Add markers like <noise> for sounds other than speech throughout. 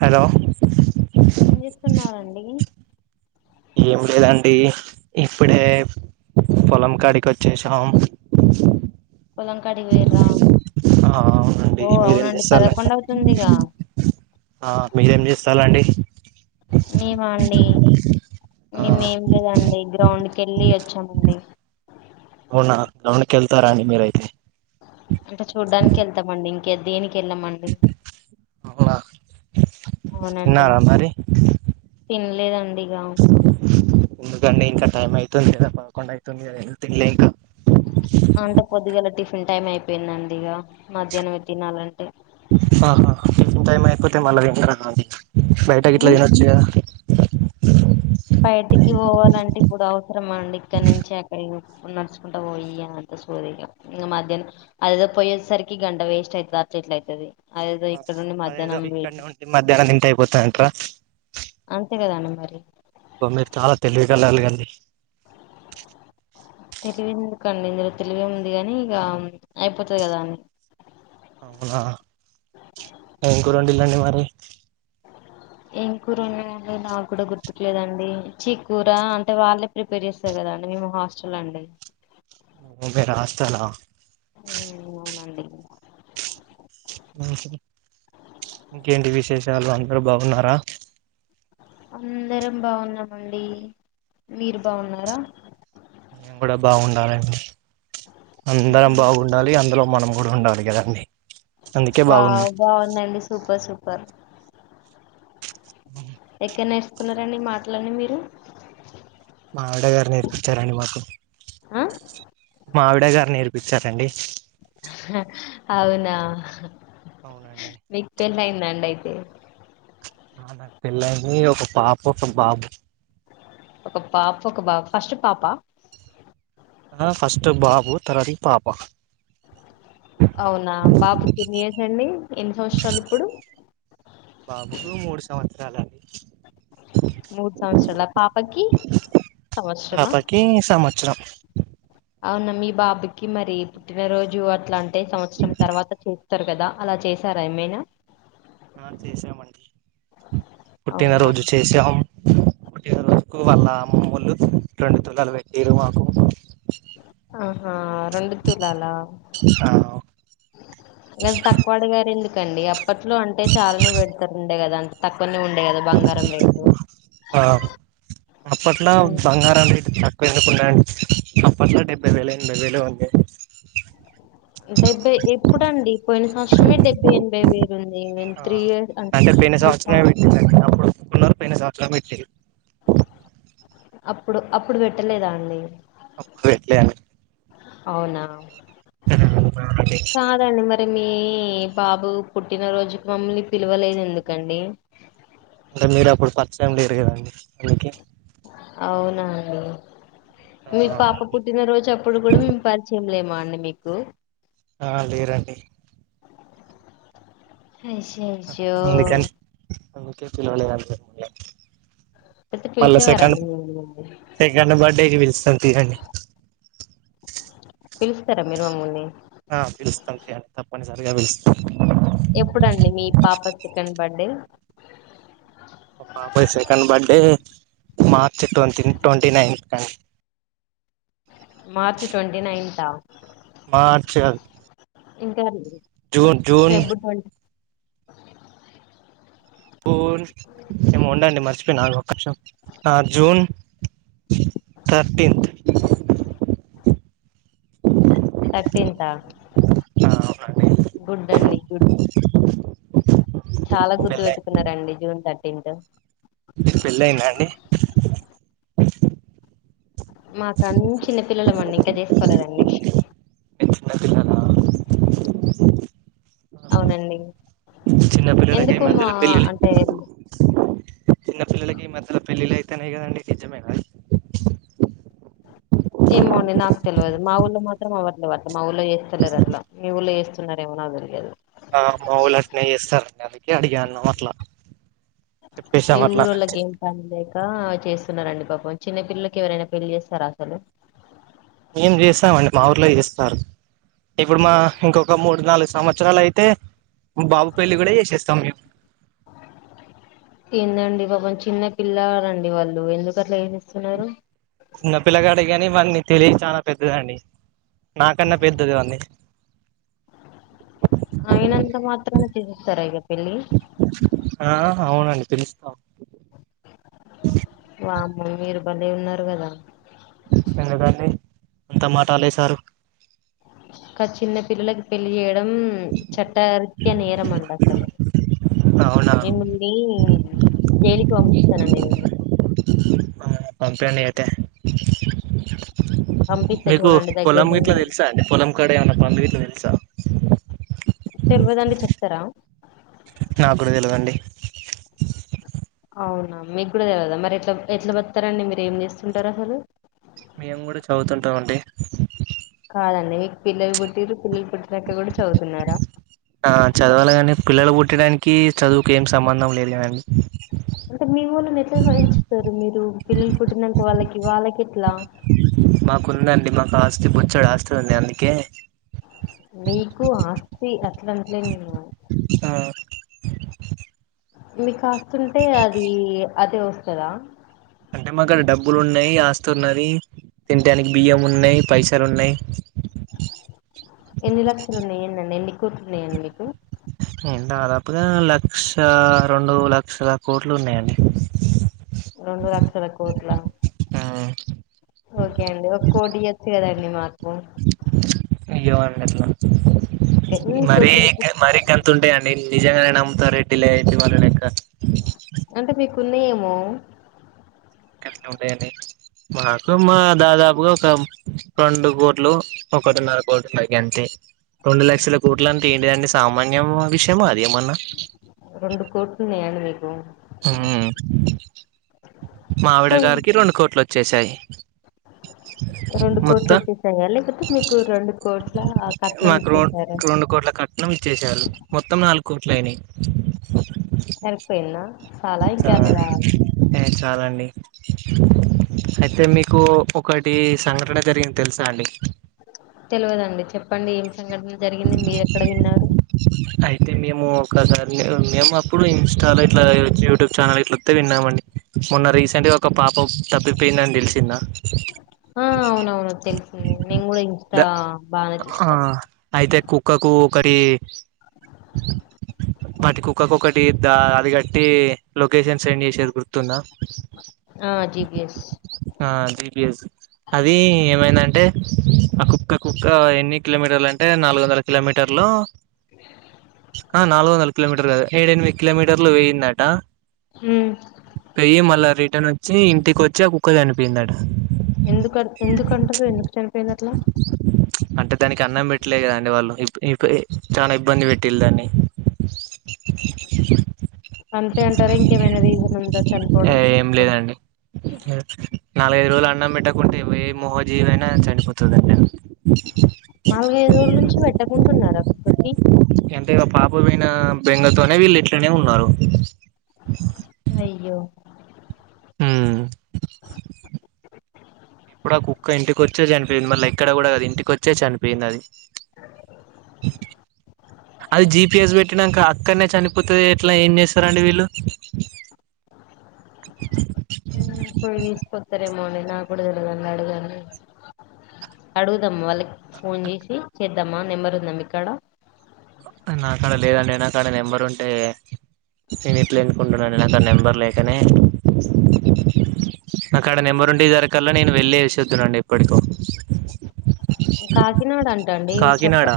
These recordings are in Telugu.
హలో జేస్తున్నారండి ఏం లేదండీ ఇప్పుడే పొలం కాడికి ఒచ్చేసాం పొలం కాడిగ్ వొయిర్రా ఆ అవునండి ఓ మీరేం అవునండి చేస్తాల పదకొండు అవుతుందిగా ఆ మీరేం జేస్తాలండి మేమా అండి ఆ మేమేం లేదండి గ్రౌండ్కి ఎళ్ళి ఒచ్చామండి అవునా గ్రౌండ్ కి ఎళ్తారా అండి మీరు అయితే అంటే చూడ్డానికి ఎళ్తామండి ఇంకే దేనికి కెళ్ళమండి అవునా అవునండి తిన్నారా మరి తిన్లేదండి ఇగ ఎందుకండీ ఇంకా టైం అయితుంది గదా పదకుండు అయితుంది గదా ఎన్ తిన్లే ఇంకా అంటే పొద్దుగాల టిఫిన్ టైమ్ అయిపోయిందండీ ఇగ మధ్యాహ్నమే తినాలంటే ఆహాహా టైమ్ అయిపోతే మల్ల ఇంటరా అండి ఇంక బయట గిట్ల ఉమ్? తినొచ్చు‌ గద బయటికి వోవాలంటే ఇప్పుడు అవసరమా అండి ఇక్కడ్నుంచి అక్కడి బో నడుచుకుంట వొయ్యి అంత సోది ఇగ ఇంగ మధ్యానం అదేదో పోయేసరికి గంట వేస్ట్ అయిద్ది అట్ల ఎట్ల అయితది అదేదో ఇక్కడ నుండి అదేదో మధ్యాహ్నం వే ఇక్కడనే ఉండి మధ్యాహ్నం దింటే అయిపోతది అంటరా అంతే గదా అండి మరి ఓ మీరు చాలా తెలివిగల్లోలు గద తెలివి ఎందుకండి ఇందులో తెలివి ఉంది గనీ ఇగ అయిపోతది గదా అని అవునా ఏం కూర వండిల్లండి మరి ఏం కూర ఉన్నాయండి నాకు కూడా గుర్తుకులేదండి చీక్కూర అంటే వాళ్ళే ప్రిపేర్ చేస్తారు కదా అండి మేము హాస్టల్ అండి ఓ మీరు హాస్టల్ ఆ ఊ అవునండి మంచిది ఇంకేంటి విశేషాలు అందరూ బావున్నారా అందరం బావున్నామండి మీరు బావున్నారా మేము కూడా బావుండాలండి అందరం బాగున్ డాలి అందులో మనం కూడా ఉండాలి కదండి అందుకే బాగున్నాం వావ్ బావుందండి సూపర్ సూపర్ <inaudible> ఎక్కడ నేరుసుకున్నారండి ఈ మాటలన్నీ మీరు మా ఆవిడ గారు నేర్పిచ్చారండి మాకు ఆ మా ఆవిడ గారు నేర్పిచ్చారండి అవునా అవునండి పెళ్ళయ్యిందా అండి అయితే ఆ నాకు పెళ్ళయ్యింది ఒక పాప ఒక బాబు ఒక పాప ఒక బాబు ఫస్ట్ పాప ఆహా ఫస్ట్ బాబు తర్వాతికి పాప అవునా బాబుకి ఎన్ని ఇయర్స్ అండి ఎన్ని సంవత్సరాలు ఇప్పుడు బాబుకు మూడు సంవత్సరాలు అండి మూడు సంవత్సరాలా పాపకి సంవత్సరమా దే సమ చ్చరం అవునా మీ బాబుకి మరి పుట్టినరోజు అట్లా అంటే సంవచ్చరం తర్వాత చే త్తరు కదా అలా చేసారా ఏమైనా ఆ చేశామండి అవునా పుట్టినరోజు చేసాం పుట్టినరోజుకు వాళ్ళ అమ్మమ్మోళ్ళు రెండు తులాలు పెట్టిర్రు మాకు ఆహా రెండు తులాలా ఆ ఇగ అంత తక్కువ అడిగారు ఎందుకండి అప్పట్లో అంటే చాలానే పెడుతారంట కదన్ తక్కువనే ఉండే కదా బంగారం రేటు ఆ అప్పట్లో హ్మ్. బంగారం రేటు త కెందుకున్నాయండి ఆప్పట్లో డెబ్బై వేలో ఎనభై వేలో ఉండేది డెబ్బై ఎప్పుడండి పోయిన సంవత్సరమే డెబ్బై ఎనభై వే ఆ <unintelligible> త్రీ ఇయర్స్ అంటే పోయిన మూడు సంవత్సరమే సం అప్పుడు ఒప్పుకున్నరు పోయిన సంవత్సరం పెట్టిర్రు అప్పుడు అప్పుడు పెట్టలేదా అండి అప్పుడు పెట్టలే అండి అవునా కాదండి మ తే మీ బాబు పుట్టినరోజుకి మమ్మల్ని పిలవలేదు ఎందుకండి అంటే మీరు అప్పుడు పరిచయం లేరు కదండి అందుకే అవునా అండి మీ ఆ పాపు పుట్టినరోజు అప్పుడు కూడా మేము పరిచయం లేమా అండి మీకు ఆ లేరండి అయ్యయ్యో! అందుకని అందుకే పిలవలే అంతే అయితే మళ్ళ సెకండ్ పిలిచేవారండి మిమ్మల్ని సెకండ్ బర్త్డే కి పిలుస్తాం తీయండి. పిలుస్తరా మీరు మమ్ముల్ని ఆ పిలుస్తం తీయండి తప్పనిసరిగా పిలుస్తం. ఎప్పుడండి మీ పాప సెకండ్ బర్త్డే? పాపది second birthday March ట్వంటీన్ twenty nine కన్ మార్చ్ ట్వంటీ నైన్తా మార్చ్ గాద్ ఇంకా అండి జూన్ జూన్ జూన్ ఏమో ఉండే అండి మర్చిపోయిన ఆగు ఒక్క నిమిషం ఆ జూన్ థర్టీన్త్ థర్టీన్తా ఆ అవునండి గుడ్ అండి గుడ్ చాలా గుర్తు పెళ్ళై పెట్టుకున్నరండి జూన్ థర్టీన్త్ మీక్ పెళ్లైందా అండి? మాకన్ చిన్న పిల్లల మండి ఇంకా చేస్కోలేదండి. మీర్ చిన్న పిల్లలా? అవునండి చిన్నపిల్లలకి ఈ ఎందుకు మా మధ్యలో అంటే చిన్న పిల్లలకి ఈ మధ్యల పెళ్లిలైతన్నయి గదండి నిజమేన ఏమో అండి నాకు తెల్వదు మా ఊల్లో మాత్రం అవ్వట్లే మా ఊళ్లో చేస్తలేర్ అట్ల మీ ఊళ్ళో చేస్ స్తున్నరేమో నాక్ తెలియదు. ఆ మా ఊర్లో అట్నే చేస్తారండి అందుకే అడిగాను అట్ల మీ ఊరోల్లకేం పన్లేక చేస్తున్నారండి పాపం చిన్న పిల్లలకి ఎవరైనా పెళ్ళి చేస్తర అసలు మేం చేస్తామండి మా ఊర్లో చేస్తారు. ఇప్పుడు మా ఇంకొక మూడు నాలుగు సంవత్సరాలైతే బాబు పెళ్లి గుడ చేసేస్తాం మేం ఏందండి పాపం చిన్న పిల్లాలండి వాళ్ళు ఎందుకు అట్ల చేసేస్తున్నరు. చిన్న పిల్లగాడే గని వాని తెలివి చాలా పెద్దదండి నాకన్నా పెద్దది వాంది. అయినంత మాత్రన చేసేస్తర ఇగ పెళ్ళి ఆ అవునండి పిలుస్తాం. వామ్మో మీరు బలే ఉన్నారు గదా ఎందుకండి అంతా మాట అనేశారు. ఒక చిన్న పిల్లలకి పెళ్ళి జేయడం చట్టరీత్య నేరం అండి అసలు నేన్ అవునా మిమ్మల్నీ జైలుకి పంపిస్తనండి నేను పంపియండి అయితే పంపిస్తా మీకు చూడండి పొలం గిట్ల దగ్గరలోనే ఉంది తెల్సా అండి పొలం కాడ ఏమన్న పనులు గిట్ల తెల్సా తెల్వదండి చెప్తరా? నాక్ కుడ తెల్వదండి. అవునా మీక్ కూడా తెల్వదా మరి ఎట్ల ఎట్ల బతుకుతరండి మీరేం చేస్తుంటర్ అసలు మేం గుడా చదువుతుంటం అండి కాదండి మీక్ పిల్లలు పుట్టింరు పిల్లలు పుట్టినంక గుడ చదుతున్నారా ఆ చదవాలెగా అండి పిల్లలు పుట్టడానికీ చదువుకి ఏం సంబంధం లేదు గదండి. అంటే మీ ఓళ్ళని ఎట్ల భరించుతరు మీరు పిల్లల్ పుట్టినంక వాళ్ళకి వాళ్ళకెట్లా మాకుందండి మాకు ఆస్తి బొచ్చాడు ఆస్తుంది అందుకే, నీకు ఆస్తి అట్లాంటలే నేను, ఆ మీ కాస్తుంటే అది అదే వస్తుదా, అంటే మాక్కడ డబ్బులు ఉన్నాయి ఆస్తున్నది. తినడానికి బియ్యం ఉన్నాయి పైసలు ఉన్నాయి. ఎన్ని లక్షలున్నాయిండి ఎన్ని కోట్లు ఉన్నాయండి మీకు, దాదాపుగా లక్ష రెండు లక్షల కోట్లు ఉన్నాయండి. రెండు లక్షల కోట్ల, ఆ ఓకే అండి ఒక కోటి ఇయచ్చు కదండి మాకు, ఇయ్యమండి ఇట్లా ఓకే, ఎన్ని మరి కోట్లు మరి గ, తుంటాయి అడి నిజంగానే నమ్ముతారు రెడ్టి లేంటి వాళ్ళ ఇంకా, అంటే మీకున్నాయేమో, కట్టలు ఉంటాయి అండి మాకు మా దాదాపుగా ఒక రెండు కోట్లు, ఒకటిన్నర కోట్లు మాకు ఎంతే, రెండు లక్షల కోట్లను తండేదండి సామాన్య విషయమ అదేమన్నా, రెండు కోట్లున్నాయి మీకు, ఉహుమ్ మావిడ సో గారికి రెండు కోట్లు వచ్చేసాయి. రెండు కోట్లు మొత్తం వచ్చేసాయా లేకపోతే మీకు రెండు కోట్ల కట్నం మాకు రో ఇచ్చేసారా. రెండు కోట్ల కట్నం. నం ఇచ్చేశారు మొత్తం నాలుగు కోట్ల అయినాయి. సరిపోయింద చాలా ఇంకేన్నా కావాలి. ఏ చాలండి. అయితే మీకు ఒకటి సంఘటన జరిగింది తెలుసా అండి. తెలియదండి చెప్పండి ఏం సంఘటన జరిగింది మీరు ఎక్కడ విన్నారు. అయితే మేము ఒకసారి మేము అప్పుడు ఇన్స్టాలో ఇట్లా యూట్యూబ్ ఛానల్ ఇట్లా, తెగ విన్నామండి మొన్న రీసెంట్గా ఒక పాప తప్పిపోయిందని తెలిసింద, ఆ అవునవును తెలిసింది నేను కూడా ద ఇన్స్టా బాగానే ఆ చూస్తాం. అయితే కుక్కకు ఒకటి వాటి కుక్కకు ఒకటి. ద్దా అది కట్టి లొకేషన్ సెండ్ చేసేది గుర్తున్నా. ఆ జీ పి ఎస్, ఆ జీ పి ఎస్, అది ఏమైందంటే ఆ కుక్క కుక్క ఎన్ని కిలోమీటర్లు అంటే ఏ నాలుగు వందల కిలోమీటర్లు. అ ఆ నాలుగు వందల కిలోమీటర్ కాదు ఏడు ఎనిమిది కిలోమీటర్లు వయిందట. ఉమ్ పోయి మళ్ళా రిటర్న్ వచ్చి ఇంటికి వచ్చి ఆ కుక్క చనిపోయిందట. ఎందుకు ఎందుకుంటారు ఎందుకు చనిపోయింద అట్లా, అంటే దానికి అన్నం పెట్టి, ఇట్లే కదా అండి వాళ్ళుఈ పె చాలా ఇబ్బంది పెట్టల్లు దాన్ని, అంతే అంటారా ఇంకేమైనా రీజన్ ఉందా చనిపోవడం. ఏం లేదండి నాలుగైదు రోజులు అన్నం పెట్టకుంటే ఏ మూగ జీవి అయినా చనిపోతుందండి. నాలుగైదు రోజుల నుంచి పెట్టకుండున్నారా కుక్కకి అంటే ఇగ పాపపోయిన బెంగతోనే వీళ్ళు ఇట్లనే ఉన్నారు అయ్యో అప్పుడు ఆ కుక్క ఇంటికి వచ్చే చనిపోయింది మళ్ళీ ఎక్కడ కూడా కది ఇంటికి వచ్చే చనిపోయింది అది అది జిపి ఎస్ పెట్టినంక క్కనే చనిపోతది ఎట్లా ఏం చేస్తారండి వీళ్ళు పోయి తీసుకొస్తారేమో అండి నా కూడా తెలువదు అండి అడగండి అడుగుదామ్ వాళ్ళకి ఫోన్ చేసి చేద్దామ్మా నెంబర్ ఉందా మీ కాడ నా కాడ లేదండి నాకడ నెంబరు ఉంటే నేను ఇట్ల ఎందుకు ఉంటీనండి నాకదా నెంబర్ లేకనే నాకు కాడ నెంబరుంటె ఇడువారుకల్ల నేను వెళ్ళేషోద్దునండి ఏప్పటికో కాకినాడ అంట అండి చెప్ప కాకినాడ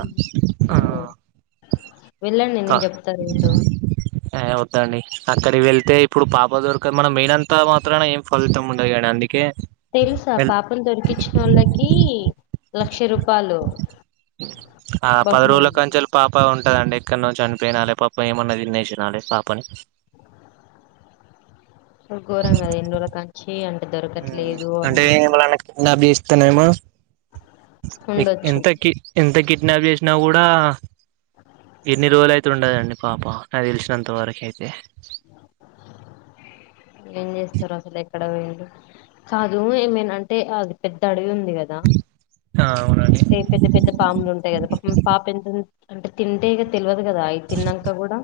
మ్ క ఏ వద్దండి అక్కడికి వెళ్తే ఇప్పుడు పాప దొరుకది మనం పోయినంతా మాత్రాన ఏం ఫలితం ఉండదు కానీ అందుకే కే తెలుసా పాపను దొరికించిన వాళ్ళకి లక్ష రూపాయలు ఆ పది రోల బహుమానం కంచి పాప ఉంటదండి ఎక్కడనో చనిపోయినాలే పాపం ఏమన్నది తినేసినాలే పాపని ఘోరంగా కద ఇన్ని రోల క మ్ అంటే ఎవలన్నా కిడ్నాప్ చేస్తేనేమో ఎక్ ఉండొచ్చు ఇంతకి ఎంత కిడ్నాప్ చేసినా కూడా ఇన్ని రోజులు అయితే ఉండదండి పాప నాక్ తెలిసినంత వరకు అయితే ఏం చేస్తారో అసలు ఎక్కడ పొఇందో కాదు ఏమేనాంటే అది పెద్ద అడవి ఉంది కదా ఆ అవునండి ప్ పెద్ద పెద్ద పాములు ఉంటాయి కదా పా పాప ఎంత అంటే తింటే ఇగ తెలవదు కదా అవి తిన్నాంకా కూడా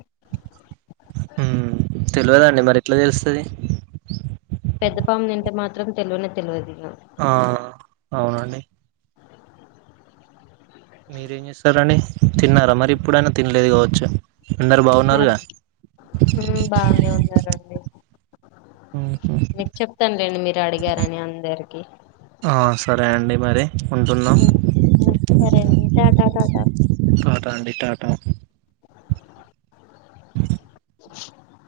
మ్ తెలువదండి మరి ఎట్లా తెలుస్తది పెద్ద పాము తింటే మాత్రం తెలువనే తెలువదు ఇగ ఆ అవునండి మీరేం చేస్తారండి తిన్నారా మరి ఇప్పుడైనా తినలేదు కావచ్చు అందరు బాగున్నారుగా హ్మ్మ్ బానే ఉన్నారండి మీకు చెప్తానులేండి మీరు అడిగారని అందరికి ఆ సరే అండి మరి ఉంటున్నాం హ్మ్మ్ సరే అండి టాటా టాటా టాటా అండి టాటా